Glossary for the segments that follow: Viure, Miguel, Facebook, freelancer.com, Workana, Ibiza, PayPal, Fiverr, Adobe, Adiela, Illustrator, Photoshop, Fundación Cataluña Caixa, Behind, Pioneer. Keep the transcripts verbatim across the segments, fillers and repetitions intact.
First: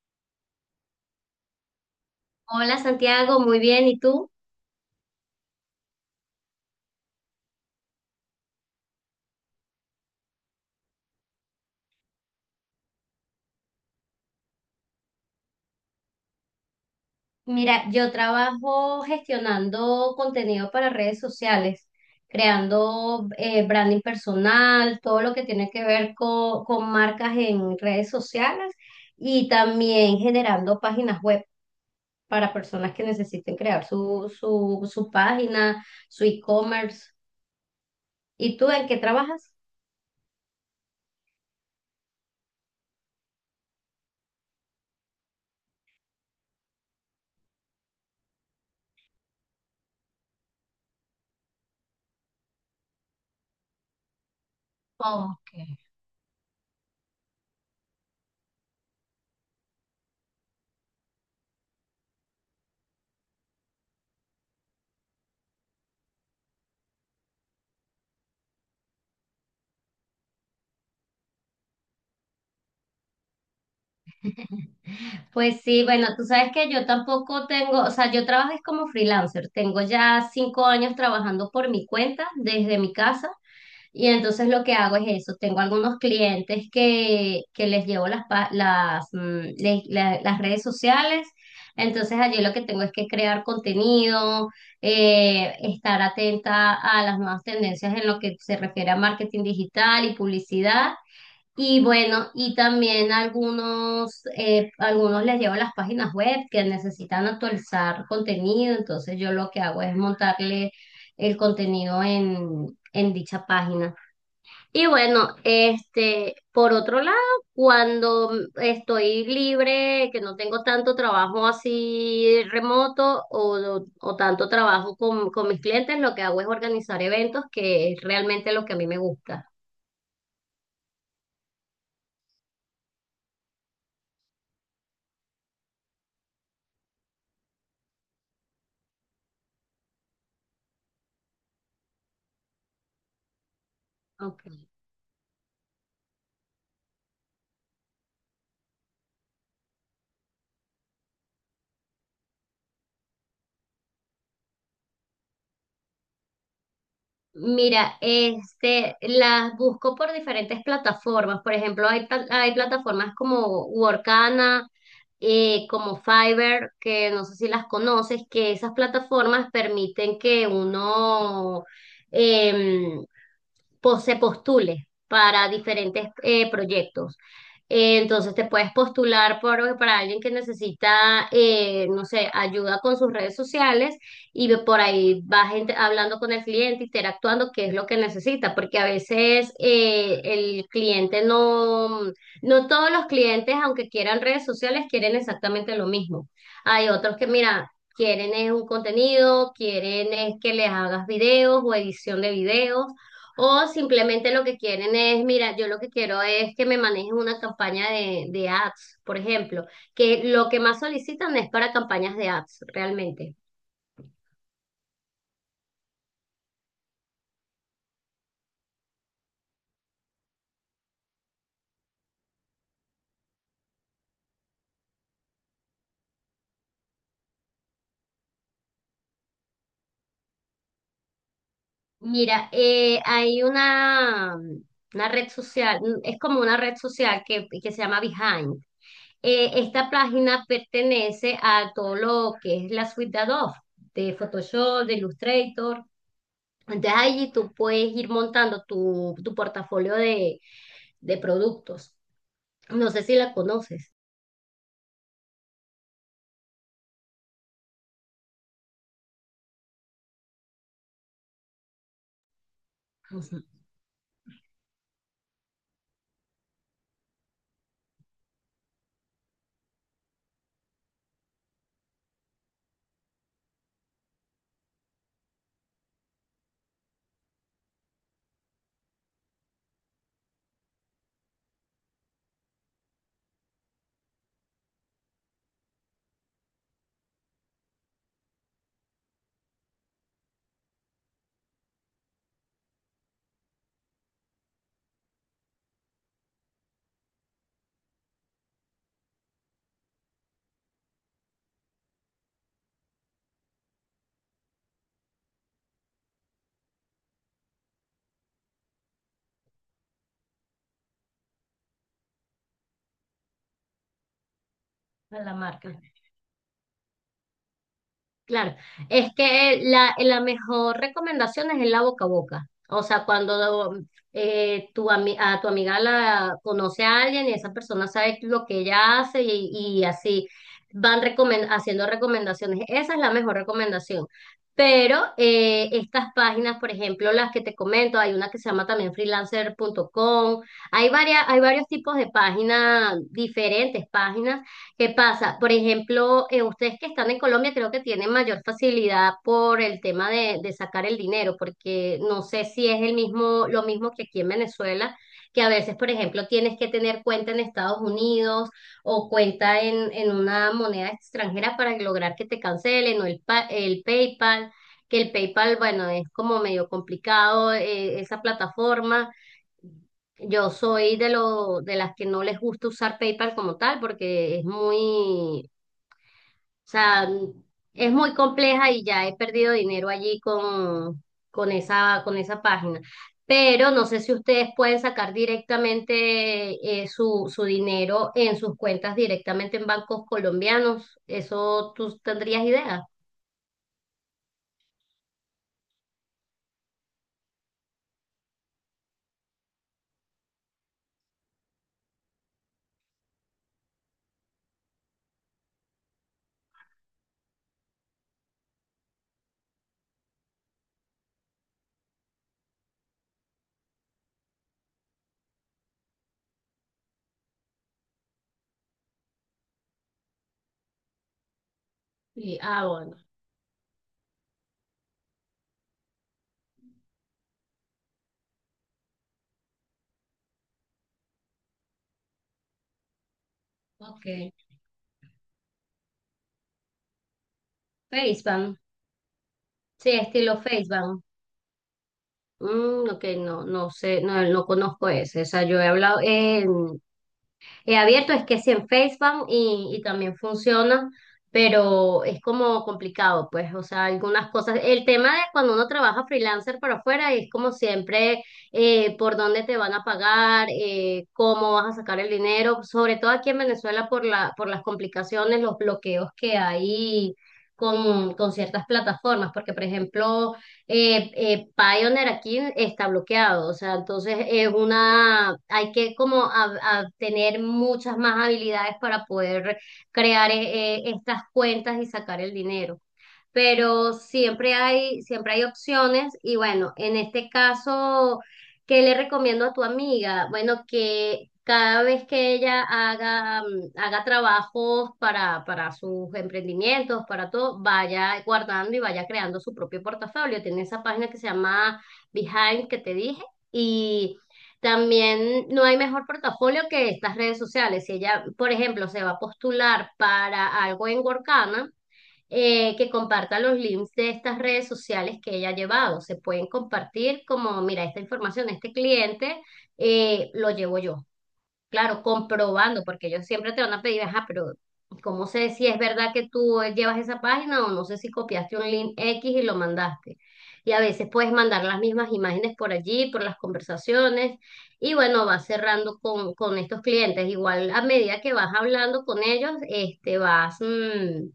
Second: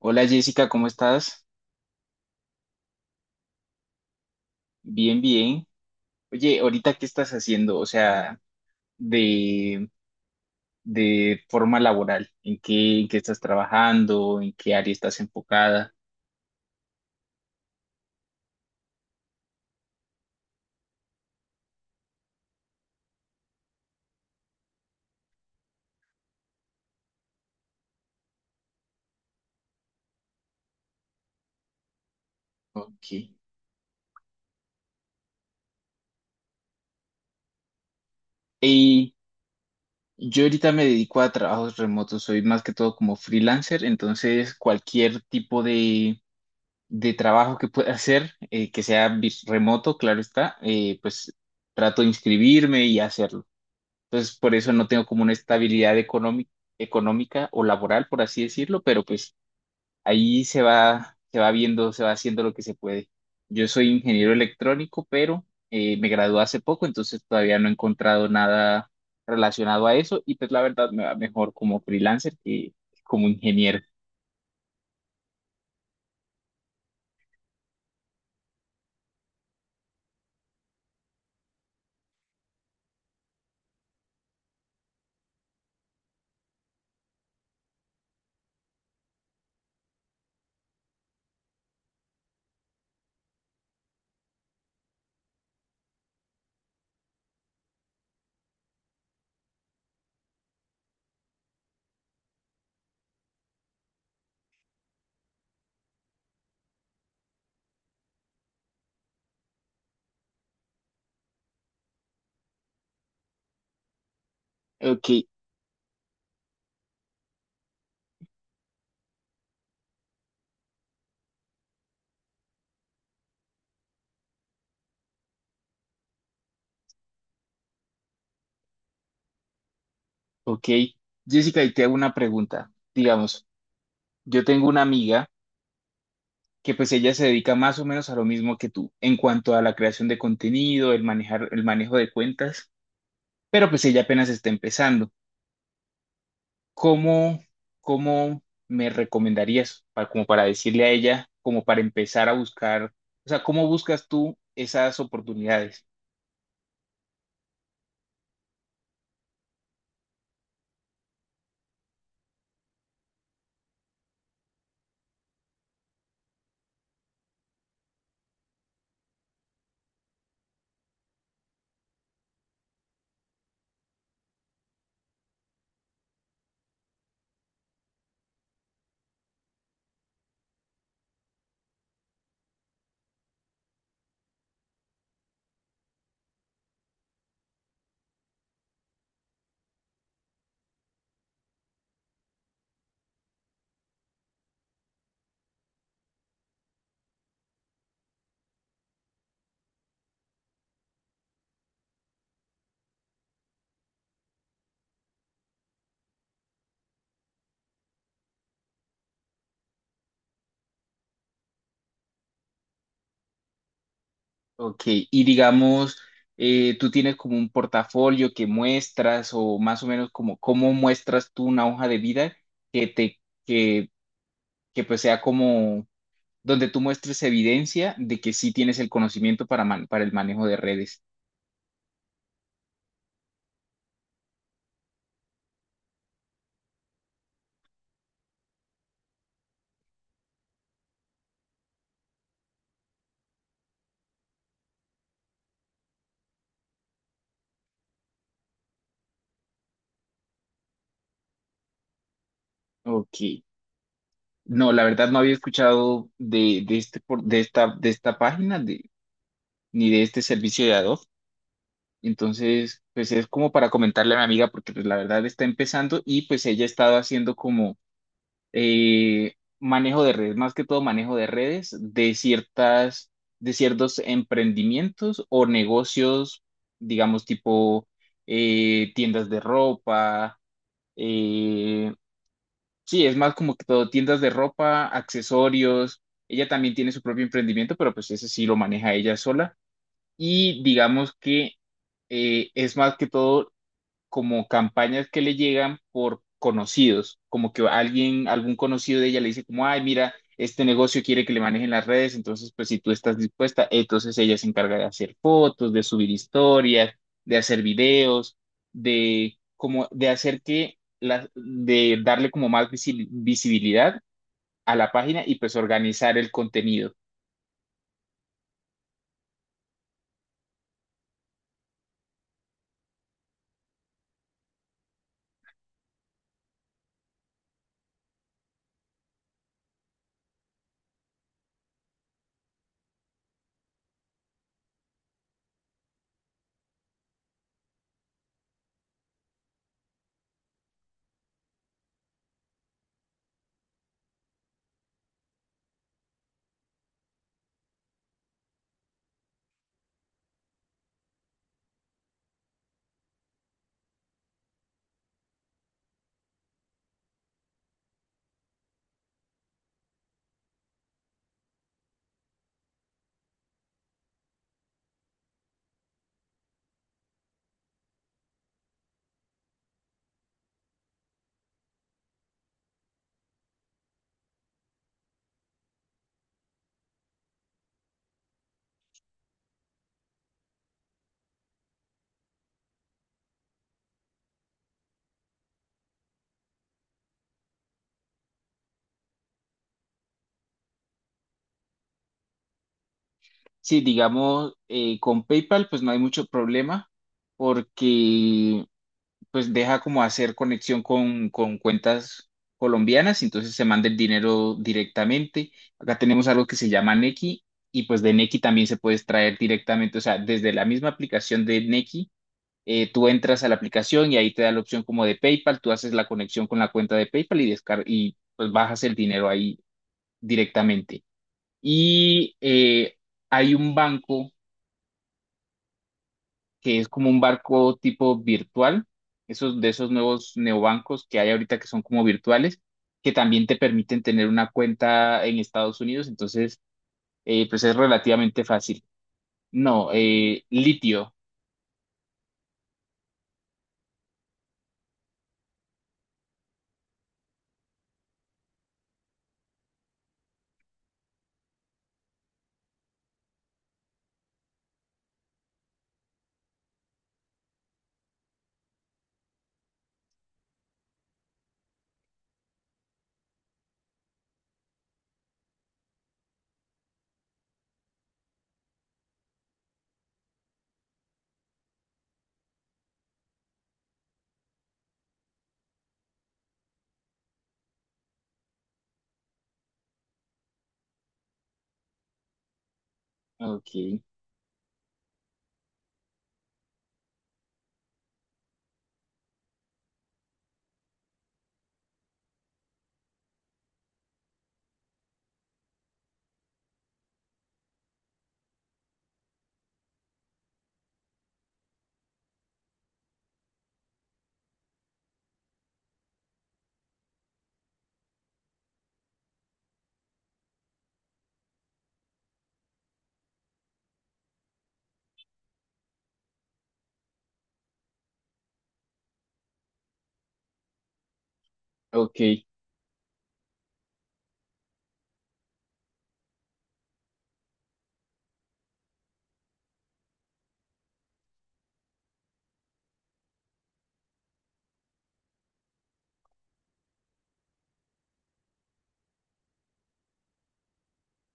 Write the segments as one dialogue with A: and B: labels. A: Hola Jessica, ¿cómo estás?
B: Hola Santiago, muy bien. ¿Y tú?
A: Bien, bien. Oye, ahorita qué estás haciendo, o sea, de, de forma laboral, ¿en qué, en qué estás trabajando? ¿En qué área estás enfocada?
B: Mira, yo trabajo gestionando contenido para redes sociales, creando eh, branding personal, todo lo que tiene que ver co- con, marcas en redes sociales y también generando páginas web para personas que
A: Ok.
B: necesiten crear su, su, su página, su e-commerce. ¿Y tú en qué
A: Y
B: trabajas?
A: yo ahorita me dedico a trabajos remotos, soy más que todo como freelancer, entonces cualquier tipo de, de trabajo que pueda hacer, eh, que sea vis- remoto, claro está, eh, pues trato de inscribirme y hacerlo. Entonces, por eso no tengo como una
B: Ok.
A: estabilidad económica, económica o laboral, por así decirlo, pero pues ahí se va, se va viendo, se va haciendo lo que se puede. Yo soy ingeniero electrónico, pero eh, me gradué hace poco, entonces todavía no he encontrado nada relacionado a eso y pues la verdad me va mejor como freelancer que como ingeniero.
B: Pues sí, bueno, tú sabes que yo tampoco tengo, o sea, yo trabajo es como freelancer, tengo ya cinco años trabajando por mi cuenta desde mi casa y entonces lo que hago es eso, tengo algunos clientes que, que les llevo las, pa- las, mm, le- la- las redes sociales, entonces allí lo que tengo es que crear contenido, eh, estar atenta a las nuevas tendencias en lo que se refiere a marketing digital y publicidad. Y bueno, y también algunos, eh, algunos les llevo las páginas web que necesitan actualizar contenido, entonces yo lo que hago es montarle el contenido en, en dicha página. Y
A: Ok,
B: bueno, este, por otro lado, cuando estoy libre, que no tengo tanto trabajo así remoto o, o tanto trabajo con, con mis clientes, lo que hago es organizar eventos, que es realmente lo que a mí me gusta.
A: ok. Jessica, y te hago una pregunta. Digamos, yo tengo una amiga. Que pues ella se dedica más o menos a lo mismo que tú en cuanto a la creación de contenido, el manejar, el manejo de cuentas, pero pues ella apenas está
B: Ok.
A: empezando. ¿Cómo, cómo me recomendarías para, como para decirle a ella, como para empezar a buscar, o sea, ¿cómo buscas tú esas oportunidades?
B: Mira, este, las busco por diferentes plataformas. Por ejemplo, hay, pla- hay plataformas como Workana, eh, como Fiverr, que no sé si las conoces, que esas plataformas permiten que uno em, po- se postule para diferentes eh, proyectos. Eh, Entonces te puedes postular por, para alguien que necesita, eh, no sé, ayuda con sus redes sociales y ve- por ahí vas int- hablando con el cliente, interactuando, qué es lo que necesita, porque a veces eh, el cliente no, no todos los clientes, aunque quieran redes sociales, quieren exactamente lo mismo. Hay otros que, mira, quieren es un contenido, quieren es que les hagas videos o edición de videos. O simplemente lo que quieren es, mira, yo lo que quiero es que me manejen una campaña de, de ads, por ejemplo, que lo que más solicitan es para campañas de ads, realmente.
A: Ok, y digamos, eh, tú tienes como un portafolio que muestras o más o menos como cómo muestras tú una hoja de vida que te, que, que pues sea como donde tú muestres evidencia de que sí tienes el conocimiento para, man- para el manejo de redes.
B: Mira, eh, hay una, una red social, es como una red social que, que se llama Behind. Eh, esta página pertenece a todo lo que es la suite de Adobe, de Photoshop, de Illustrator. Entonces allí tú puedes ir montando tu, tu portafolio de, de productos. No sé si
A: Ok.
B: la conoces.
A: No, la verdad no había escuchado de, de, este, por- de, esta, de esta página de, ni de este servicio de Adobe. Entonces, pues
B: O
A: es como para comentarle a mi amiga porque pues la verdad está empezando y pues ella ha estado haciendo como eh, manejo de redes, más que todo manejo de redes de ciertas, de ciertos emprendimientos o negocios, digamos tipo eh, tiendas de ropa. Eh, sí, es más como que todo, tiendas de ropa, accesorios. Ella también tiene su propio emprendimiento, pero pues ese sí lo maneja ella sola. Y digamos que eh, es más que todo como campañas que le llegan por conocidos, como que alguien, algún conocido de ella le dice como, ay, mira, este negocio quiere que le manejen las redes, entonces pues si tú estás dispuesta, entonces ella se encarga de hacer fotos, de subir historias, de hacer videos, de como de hacer que la, de darle como más visi- visibilidad a la
B: a
A: página
B: la
A: y pues
B: marca.
A: organizar el contenido.
B: Claro, es que la, la mejor recomendación es en la boca a boca. O sea, cuando mm, eh, tu ami- a tu amiga la conoce a alguien y esa persona sabe lo que ella hace y, y así van recomen- haciendo recomendaciones. Esa es la mejor recomendación. Pero eh, estas páginas, por ejemplo, las que te comento, hay una que se llama también freelancer freelancer.com, hay varias, hay varios tipos de páginas, diferentes páginas. ¿Qué pasa? Por ejemplo, eh, ustedes que están en Colombia creo que tienen mayor facilidad por el tema de, de sacar el dinero, porque no sé si es el mismo, lo mismo que aquí en Venezuela, que a veces, por ejemplo, tienes que tener cuenta en Estados Unidos o cuenta en, en una moneda extranjera para lograr que te cancelen o el, pa- el PayPal, que el PayPal, bueno, es como medio complicado eh, esa plataforma. Yo soy de lo, de las que no les gusta usar PayPal como tal, porque es muy, o sea, es muy compleja y ya he perdido dinero allí con, con esa, con esa página. Pero no sé si ustedes pueden sacar directamente eh, su, su dinero en sus cuentas directamente en bancos colombianos. ¿Eso tú tendrías idea?
A: Sí, digamos, eh, con PayPal pues no hay mucho problema porque pues deja como hacer conexión con, con cuentas colombianas, entonces se manda el dinero directamente. Acá tenemos algo que se llama Nequi y pues de Nequi también se puede extraer directamente, o sea, desde la misma aplicación de Nequi, eh, tú entras a la aplicación y ahí te da la opción como de PayPal, tú haces la conexión con la cuenta de PayPal y, descar y pues bajas el dinero ahí directamente. Y
B: Sí, ah,
A: eh,
B: bueno.
A: hay un banco que es como un barco tipo virtual, esos de esos nuevos neobancos que hay ahorita que son como virtuales, que también te permiten
B: Ok.
A: tener una cuenta en Estados Unidos, entonces eh, pues es relativamente
B: Facebook.
A: fácil. No,
B: Sí, estilo
A: eh,
B: Facebook.
A: litio.
B: Mm, ok, no, no sé, no, no conozco ese. O sea, yo he hablado, eh, he abierto, es que sí en Facebook y, y también funciona, pero es como complicado, pues, o sea, algunas cosas. El tema de cuando uno trabaja freelancer para afuera es como siempre eh, por dónde te van a pagar, eh, cómo vas a sacar el dinero, sobre todo aquí en Venezuela por la, por las complicaciones, los bloqueos que hay con, con ciertas plataformas, porque por ejemplo eh, eh, Pioneer aquí está bloqueado, o sea, entonces es una, hay que como a- a tener muchas más habilidades para poder crear eh, eh, estas cuentas y sacar el dinero,
A: Ok,
B: pero siempre hay, siempre hay opciones y bueno, en este caso, ¿qué le recomiendo a tu amiga? Bueno, que cada vez que ella haga, mm, haga trabajos para, para sus emprendimientos, para todo, vaya guardando y vaya creando su propio portafolio. Tiene esa página que se llama Behind que te dije y también no hay mejor portafolio que estas redes sociales. Si ella, por ejemplo, se va a postular para algo en Workana, eh, que comparta los links de estas redes sociales que ella ha llevado. Se pueden compartir como, mira, esta información, este cliente eh, lo llevo yo. Claro,
A: ok,
B: comprobando, porque ellos siempre te van a pedir, ajá, pero ¿cómo sé si es verdad que tú llevas esa página o no sé si copiaste un link X y lo mandaste? Y a veces puedes mandar las mismas imágenes por allí, por las conversaciones, y bueno, vas cerrando con, con estos clientes. Igual a medida que vas hablando con ellos, este, vas, mm,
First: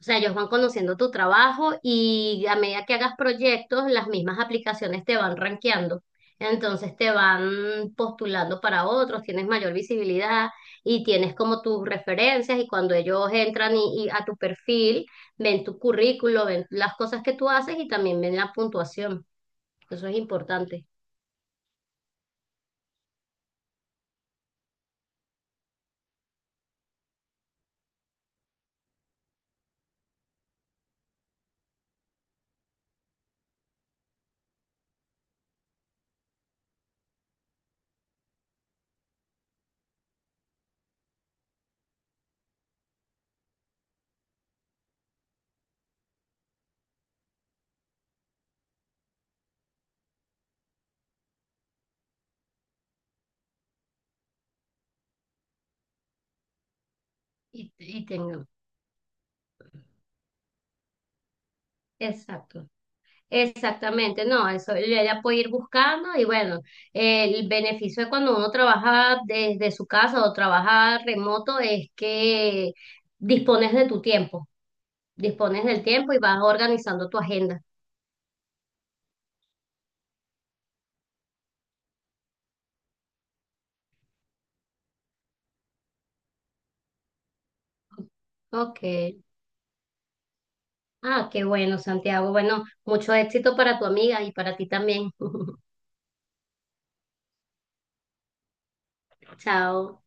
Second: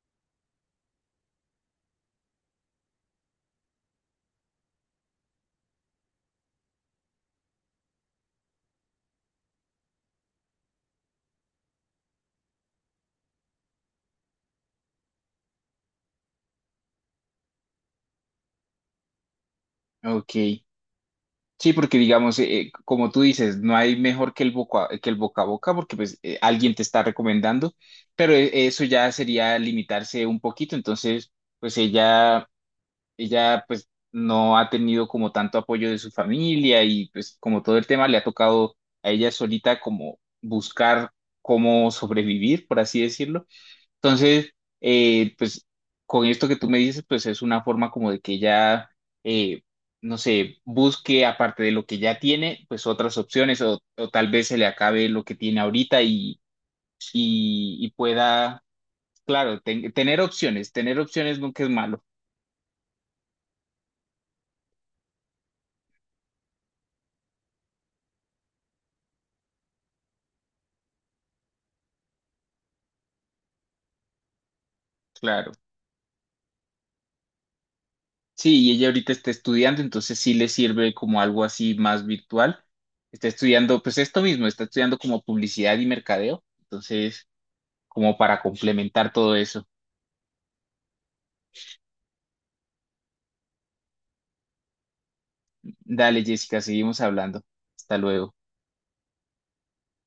B: o sea, ellos van conociendo tu trabajo y a medida que hagas proyectos, las mismas aplicaciones te van rankeando. Entonces te van postulando para otros, tienes mayor visibilidad y tienes como tus referencias y cuando ellos entran y, y a tu perfil, ven tu currículo, ven las cosas que tú haces y también ven la puntuación. Eso es
A: ok.
B: importante.
A: Sí, porque digamos, eh, como tú dices, no hay mejor que el boca, que el boca a boca, porque pues eh, alguien te está recomendando, pero eh, eso ya sería limitarse un poquito, entonces pues ella ella pues no ha tenido como tanto apoyo de su familia y pues como todo el tema le ha tocado a ella solita como buscar cómo sobrevivir, por así decirlo. Entonces, eh, pues con esto que tú me dices, pues es una forma como de que ella, eh, no sé, busque aparte de lo que ya tiene, pues otras opciones o, o tal vez se le acabe lo que tiene ahorita y,
B: Y,
A: y, y
B: y tengan.
A: pueda, claro, ten- tener opciones, tener opciones nunca es malo,
B: Exacto. Exactamente, no, eso ella puede ir buscando y bueno, el beneficio de cuando uno trabaja desde su casa o trabaja remoto es que dispones de tu tiempo,
A: claro.
B: dispones del tiempo y vas organizando tu agenda.
A: Sí, y ella ahorita está estudiando, entonces sí le sirve como algo así más virtual. Está estudiando, pues esto mismo, está estudiando como publicidad y mercadeo, entonces como para
B: Ok.
A: complementar todo eso.
B: Ah, qué bueno, Santiago. Bueno, mucho éxito para tu amiga y para ti también.
A: Dale, Jessica, seguimos hablando. Hasta luego.
B: Chao.